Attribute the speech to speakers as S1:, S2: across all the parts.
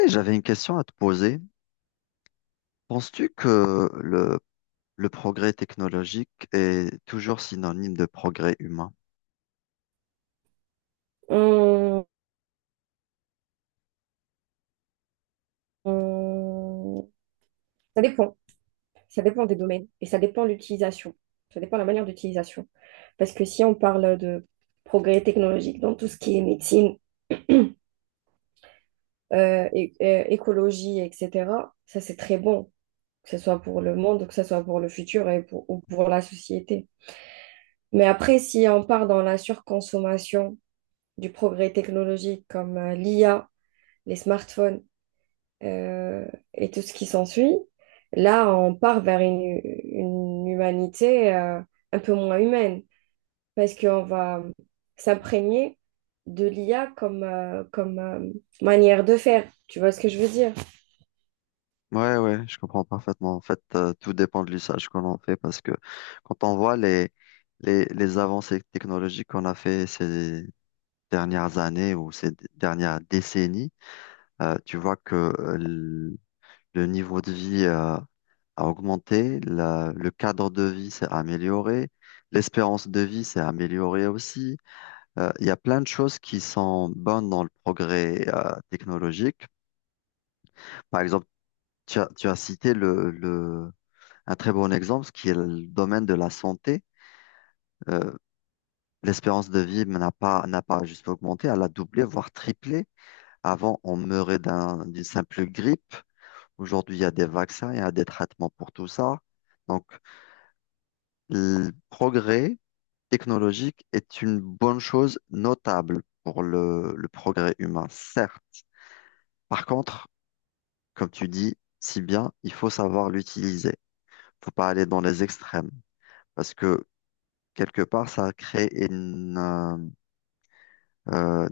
S1: Et j'avais une question à te poser. Penses-tu que le progrès technologique est toujours synonyme de progrès humain?
S2: On- on- Ça dépend. Ça dépend des domaines et ça dépend de l'utilisation. Ça dépend de la manière d'utilisation. Parce que si on parle de progrès technologique dans tout ce qui est médecine, écologie, etc., ça c'est très bon, que ce soit pour le monde, que ce soit pour le futur et pour, ou pour la société. Mais après, si on part dans la surconsommation du progrès technologique comme l'IA, les smartphones, euh, et tout ce qui s'ensuit. Là, on part vers une humanité un peu moins humaine parce qu'on va s'imprégner de l'IA comme manière de faire. Tu vois ce que je veux dire?
S1: Ouais, ouais, je comprends parfaitement. En fait, tout dépend de l'usage qu'on en fait parce que quand on voit les avancées technologiques qu'on a fait ces dernières années ou ces dernières décennies, tu vois que le niveau de vie, a augmenté, le cadre de vie s'est amélioré, l'espérance de vie s'est améliorée aussi. Il y a plein de choses qui sont bonnes dans le progrès technologique. Par exemple, tu as cité un très bon exemple, ce qui est le domaine de la santé. Euh, l'espérance de vie n'a pas juste augmenté, elle a doublé, voire triplé. Avant, on meurait d'une simple grippe. Aujourd'hui, il y a des vaccins, il y a des traitements pour tout ça. Donc, le progrès technologique est une bonne chose notable pour le progrès humain, certes. Par contre, comme tu dis si bien, il faut savoir l'utiliser. Faut pas aller dans les extrêmes parce que quelque part, ça crée euh,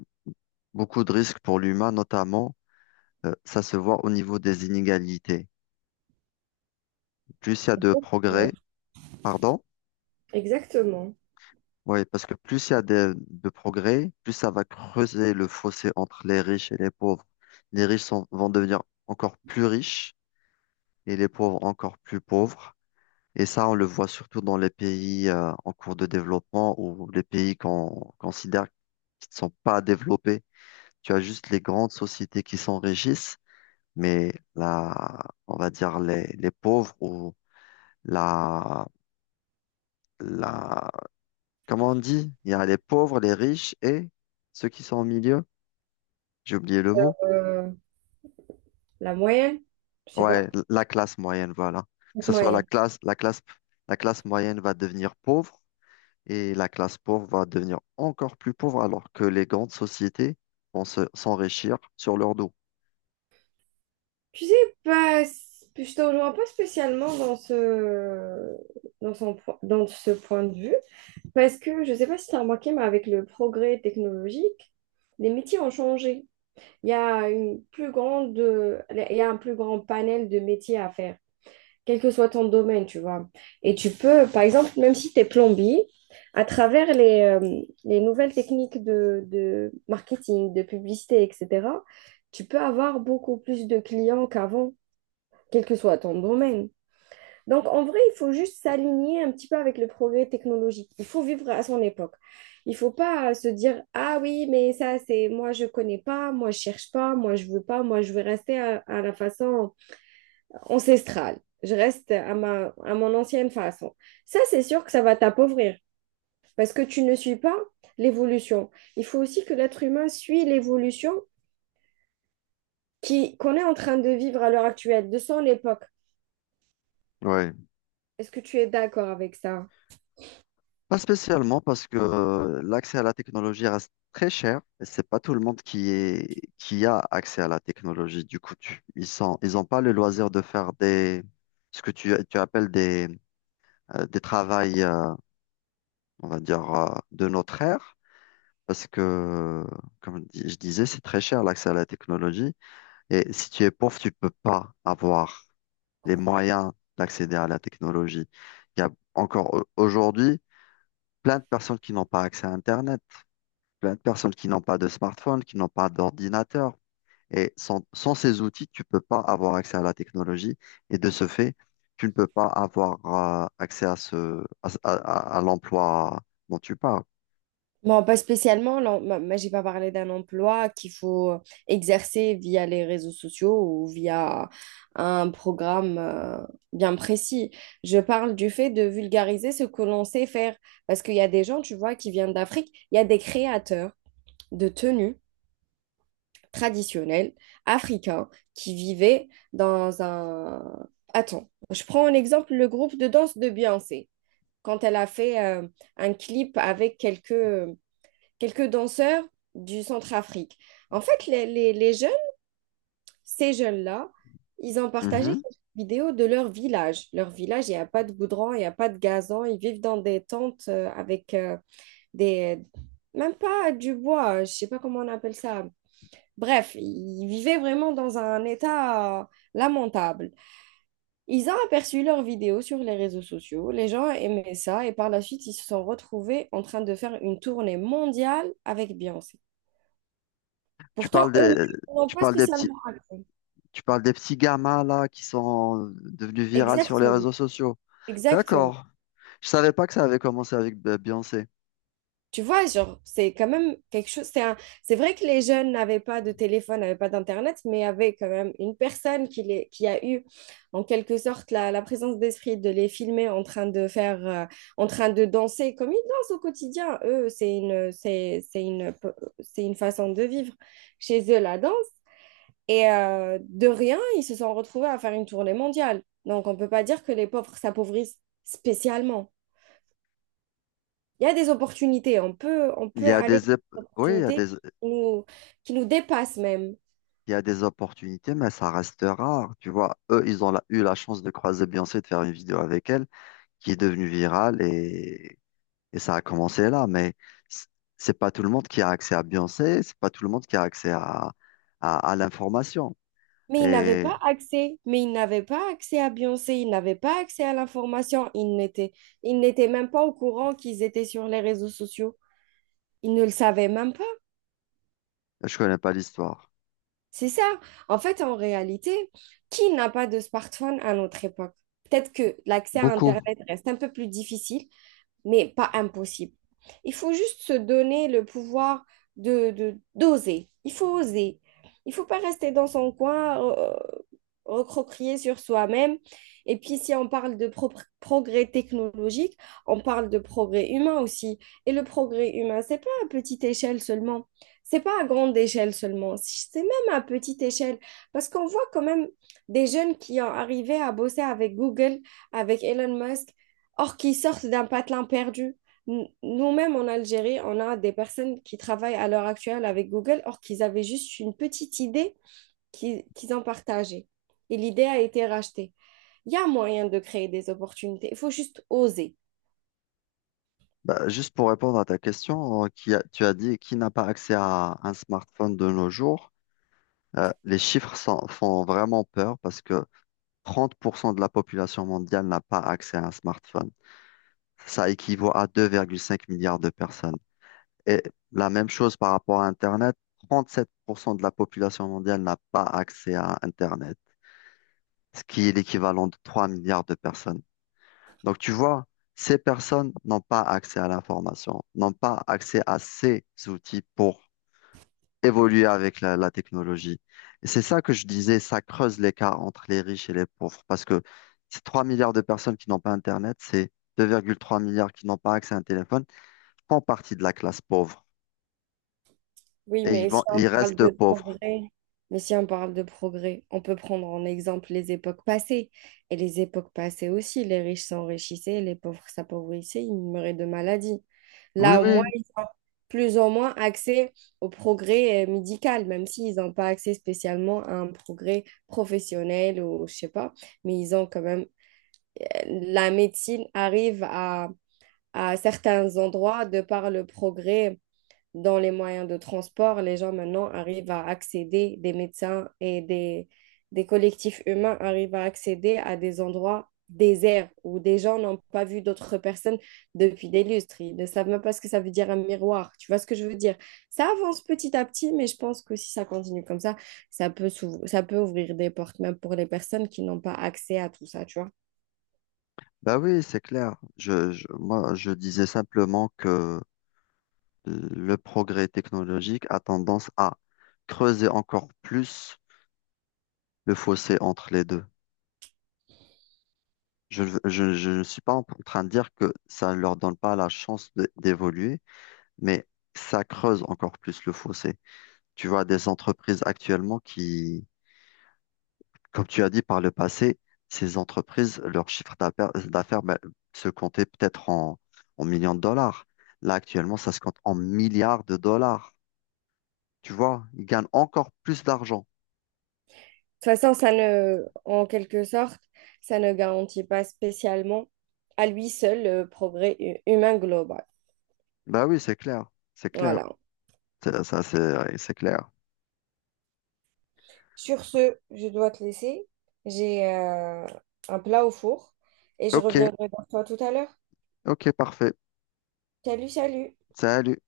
S1: beaucoup de risques pour l'humain, notamment, ça se voit au niveau des inégalités. Plus il y a de progrès,
S2: Exactement.
S1: pardon,
S2: Exactement.
S1: oui, parce que plus il y a de progrès, plus ça va creuser le fossé entre les riches et les pauvres. Les riches vont devenir encore plus riches et les pauvres encore plus pauvres. Et ça, on le voit surtout dans les pays en cours de développement ou les pays qu'on considère qui ne sont pas développés. Tu as juste les grandes sociétés qui s'enrichissent, mais la, on va dire les pauvres ou la, la, comment on dit? Il y a les pauvres, les riches et ceux qui sont au milieu. J'ai oublié le mot.
S2: Euh, la moyenne, je sais
S1: Ouais,
S2: pas,
S1: la classe moyenne, voilà. Que
S2: cette
S1: ce soit
S2: moyenne.
S1: la classe moyenne va devenir pauvre et la classe pauvre va devenir encore plus pauvre alors que les grandes sociétés s'enrichir sur leur dos.
S2: Tu sais, pas, je te rejoins pas spécialement dans ce, dans ce point de vue. Parce que je ne sais pas si tu as remarqué, mais avec le progrès technologique, les métiers ont changé. Il y a une plus il y a un plus grand panel de métiers à faire, quel que soit ton domaine, tu vois. Et tu peux, par exemple, même si tu es plombier, à travers les nouvelles techniques de marketing, de publicité, etc., tu peux avoir beaucoup plus de clients qu'avant, quel que soit ton domaine. Donc, en vrai, il faut juste s'aligner un petit peu avec le progrès technologique. Il faut vivre à son époque. Il ne faut pas se dire, ah oui, mais ça, c'est moi, je ne connais pas, moi, je ne cherche pas, moi, je ne veux pas, moi, je veux rester à la façon ancestrale. Je reste à mon ancienne façon. Ça, c'est sûr que ça va t'appauvrir parce que tu ne suis pas l'évolution. Il faut aussi que l'être humain suit l'évolution qu'on est en train de vivre à l'heure actuelle, de son époque.
S1: Ouais.
S2: Est-ce que tu es d'accord avec ça?
S1: Pas spécialement parce que l'accès à la technologie reste très cher et c'est pas tout le monde qui a accès à la technologie. Du coup, ils ont pas le loisir de faire ce que tu appelles des travails, on va dire, de notre ère. Parce que, comme je disais, c'est très cher l'accès à la technologie. Et si tu es pauvre, tu peux pas avoir les moyens d'accéder à la technologie. Il y a encore aujourd'hui plein de personnes qui n'ont pas accès à Internet, plein de personnes qui n'ont pas de smartphone, qui n'ont pas d'ordinateur. Et sans ces outils, tu ne peux pas avoir accès à la technologie. Et de ce fait, tu ne peux pas avoir accès à à l'emploi dont tu parles.
S2: Non, pas spécialement. Non, moi, j'ai pas parlé d'un emploi qu'il faut exercer via les réseaux sociaux ou via un programme bien précis. Je parle du fait de vulgariser ce que l'on sait faire. Parce qu'il y a des gens, tu vois, qui viennent d'Afrique. Il y a des créateurs de tenues traditionnelles africains qui vivaient dans un… Attends, je prends en exemple le groupe de danse de Beyoncé. Quand elle a fait un clip avec quelques danseurs du Centrafrique. En fait, les jeunes, ces jeunes-là, ils ont partagé
S1: Mhm.
S2: quelques vidéos de leur village. Leur village, il n'y a pas de goudron, il n'y a pas de gazon. Ils vivent dans des tentes avec des… Même pas du bois, je ne sais pas comment on appelle ça. Bref, ils vivaient vraiment dans un état lamentable. Ils ont aperçu leurs vidéos sur les réseaux sociaux, les gens aimaient ça et par la suite, ils se sont retrouvés en train de faire une tournée mondiale avec Beyoncé.
S1: Tu
S2: Pourtant,
S1: parles
S2: eux-mêmes
S1: des,
S2: n'ont
S1: tu
S2: pas
S1: parles des petits,
S2: spécialement raté.
S1: tu parles des petits gamins là qui sont devenus virales sur les
S2: Exactement,
S1: réseaux sociaux.
S2: exactement.
S1: D'accord. Je savais pas que ça avait commencé avec Beyoncé.
S2: Tu vois, genre, c'est quand même quelque chose. C'est vrai que les jeunes n'avaient pas de téléphone, n'avaient pas d'Internet, mais avaient quand même une personne qui a eu, en quelque sorte, la présence d'esprit de les filmer en train de en train de danser comme ils dansent au quotidien. Eux, c'est une façon de vivre. Chez eux, la danse. Et de rien, ils se sont retrouvés à faire une tournée mondiale. Donc, on ne peut pas dire que les pauvres s'appauvrissent spécialement. Il y a des opportunités. On
S1: Il
S2: peut
S1: y a
S2: aller
S1: des, ép-
S2: vers des
S1: oui,
S2: opportunités qui nous dépassent même.
S1: il y a des opportunités, mais ça reste rare. Tu vois, eux, eu la chance de croiser Beyoncé, de faire une vidéo avec elle, qui est devenue virale et ça a commencé là. Mais c- c'est pas tout le monde qui a accès à Beyoncé, c'est pas tout le monde qui a accès à l'information.
S2: Mais ils n'avaient
S1: Et
S2: pas accès. Mais ils n'avaient pas accès à Beyoncé. Ils n'avaient pas accès à l'information. Ils n'étaient même pas au courant qu'ils étaient sur les réseaux sociaux. Ils ne le savaient même.
S1: je connais pas l'histoire.
S2: C'est ça. En fait, en réalité, qui n'a pas de smartphone à notre époque? Peut-être que l'accès à
S1: Beaucoup.
S2: Internet reste un peu plus difficile, mais pas impossible. Il faut juste se donner le pouvoir d'oser. Il faut oser. Il ne faut pas rester dans son coin, recroquer sur soi-même. Et puis, si on parle de progrès technologique, on parle de progrès humain aussi. Et le progrès humain, c'est pas à petite échelle seulement. C'est pas à grande échelle seulement. Si, c'est même à petite échelle. Parce qu'on voit quand même des jeunes qui ont arrivé à bosser avec Google, avec Elon Musk, or qui sortent d'un patelin perdu. Nous-mêmes en Algérie, on a des personnes qui travaillent à l'heure actuelle avec Google, or qu'ils avaient juste une petite idée qu'ils ont partagée. Et l'idée a été rachetée. Il y a moyen de créer des opportunités, il faut juste oser.
S1: Bah, juste pour répondre à ta question, tu as dit qui n'a pas accès à un smartphone de nos jours. Les chiffres font vraiment peur parce que 30% de la population mondiale n'a pas accès à un smartphone. Ça équivaut à 2,5 milliards de personnes. Et la même chose par rapport à Internet, 37% de la population mondiale n'a pas accès à Internet, ce qui est l'équivalent de 3 milliards de personnes. Donc tu vois, ces personnes n'ont pas accès à l'information, n'ont pas accès à ces outils pour évoluer avec la technologie. Et c'est ça que je disais, ça creuse l'écart entre les riches et les pauvres, parce que ces 3 milliards de personnes qui n'ont pas Internet, c'est 2,3 milliards qui n'ont pas accès à un téléphone, font partie de la classe pauvre
S2: Oui,
S1: et ils restent pauvres.
S2: mais si on parle de progrès, on peut prendre en exemple les époques passées. Et les époques passées aussi, les riches s'enrichissaient, les pauvres s'appauvrissaient, ils meuraient de maladies.
S1: Oui,
S2: Là, au moins,
S1: oui,
S2: ils ont plus ou moins accès au progrès médical, même s'ils n'ont pas accès spécialement à un progrès professionnel ou je sais pas, mais ils ont quand même… La médecine arrive à certains endroits de par le progrès dans les moyens de transport, les gens maintenant arrivent à accéder, des médecins des collectifs humains arrivent à accéder à des endroits déserts où des gens n'ont pas vu d'autres personnes depuis des lustres. Ils ne savent même pas ce que ça veut dire un miroir. Tu vois ce que je veux dire? Ça avance petit à petit, mais je pense que si ça continue comme ça, ça peut ouvrir des portes même pour les personnes qui n'ont pas accès à tout ça, tu vois?
S1: bah oui, c'est clair. Moi, je disais simplement que le progrès technologique a tendance à creuser encore plus le fossé entre les deux. Je ne suis pas en train de dire que ça ne leur donne pas la chance d'évoluer, mais ça creuse encore plus le fossé. Tu vois, des entreprises actuellement qui, comme tu as dit par le passé, ces entreprises, leur chiffre d'affaires d'affaires, ben, se comptait peut-être en millions de dollars. Là, actuellement, ça se compte en milliards de dollars. Tu vois, ils gagnent encore plus d'argent.
S2: De toute façon, ça ne, en quelque sorte, ça ne garantit pas spécialement à lui seul le progrès humain global.
S1: Bah oui, c'est clair, c'est clair.
S2: Voilà.
S1: C'est clair.
S2: Sur ce, je dois te laisser. J'ai un plat au four et je
S1: Ok,
S2: reviendrai vers toi tout à l'heure.
S1: ok, parfait.
S2: Salut, salut!
S1: Salut.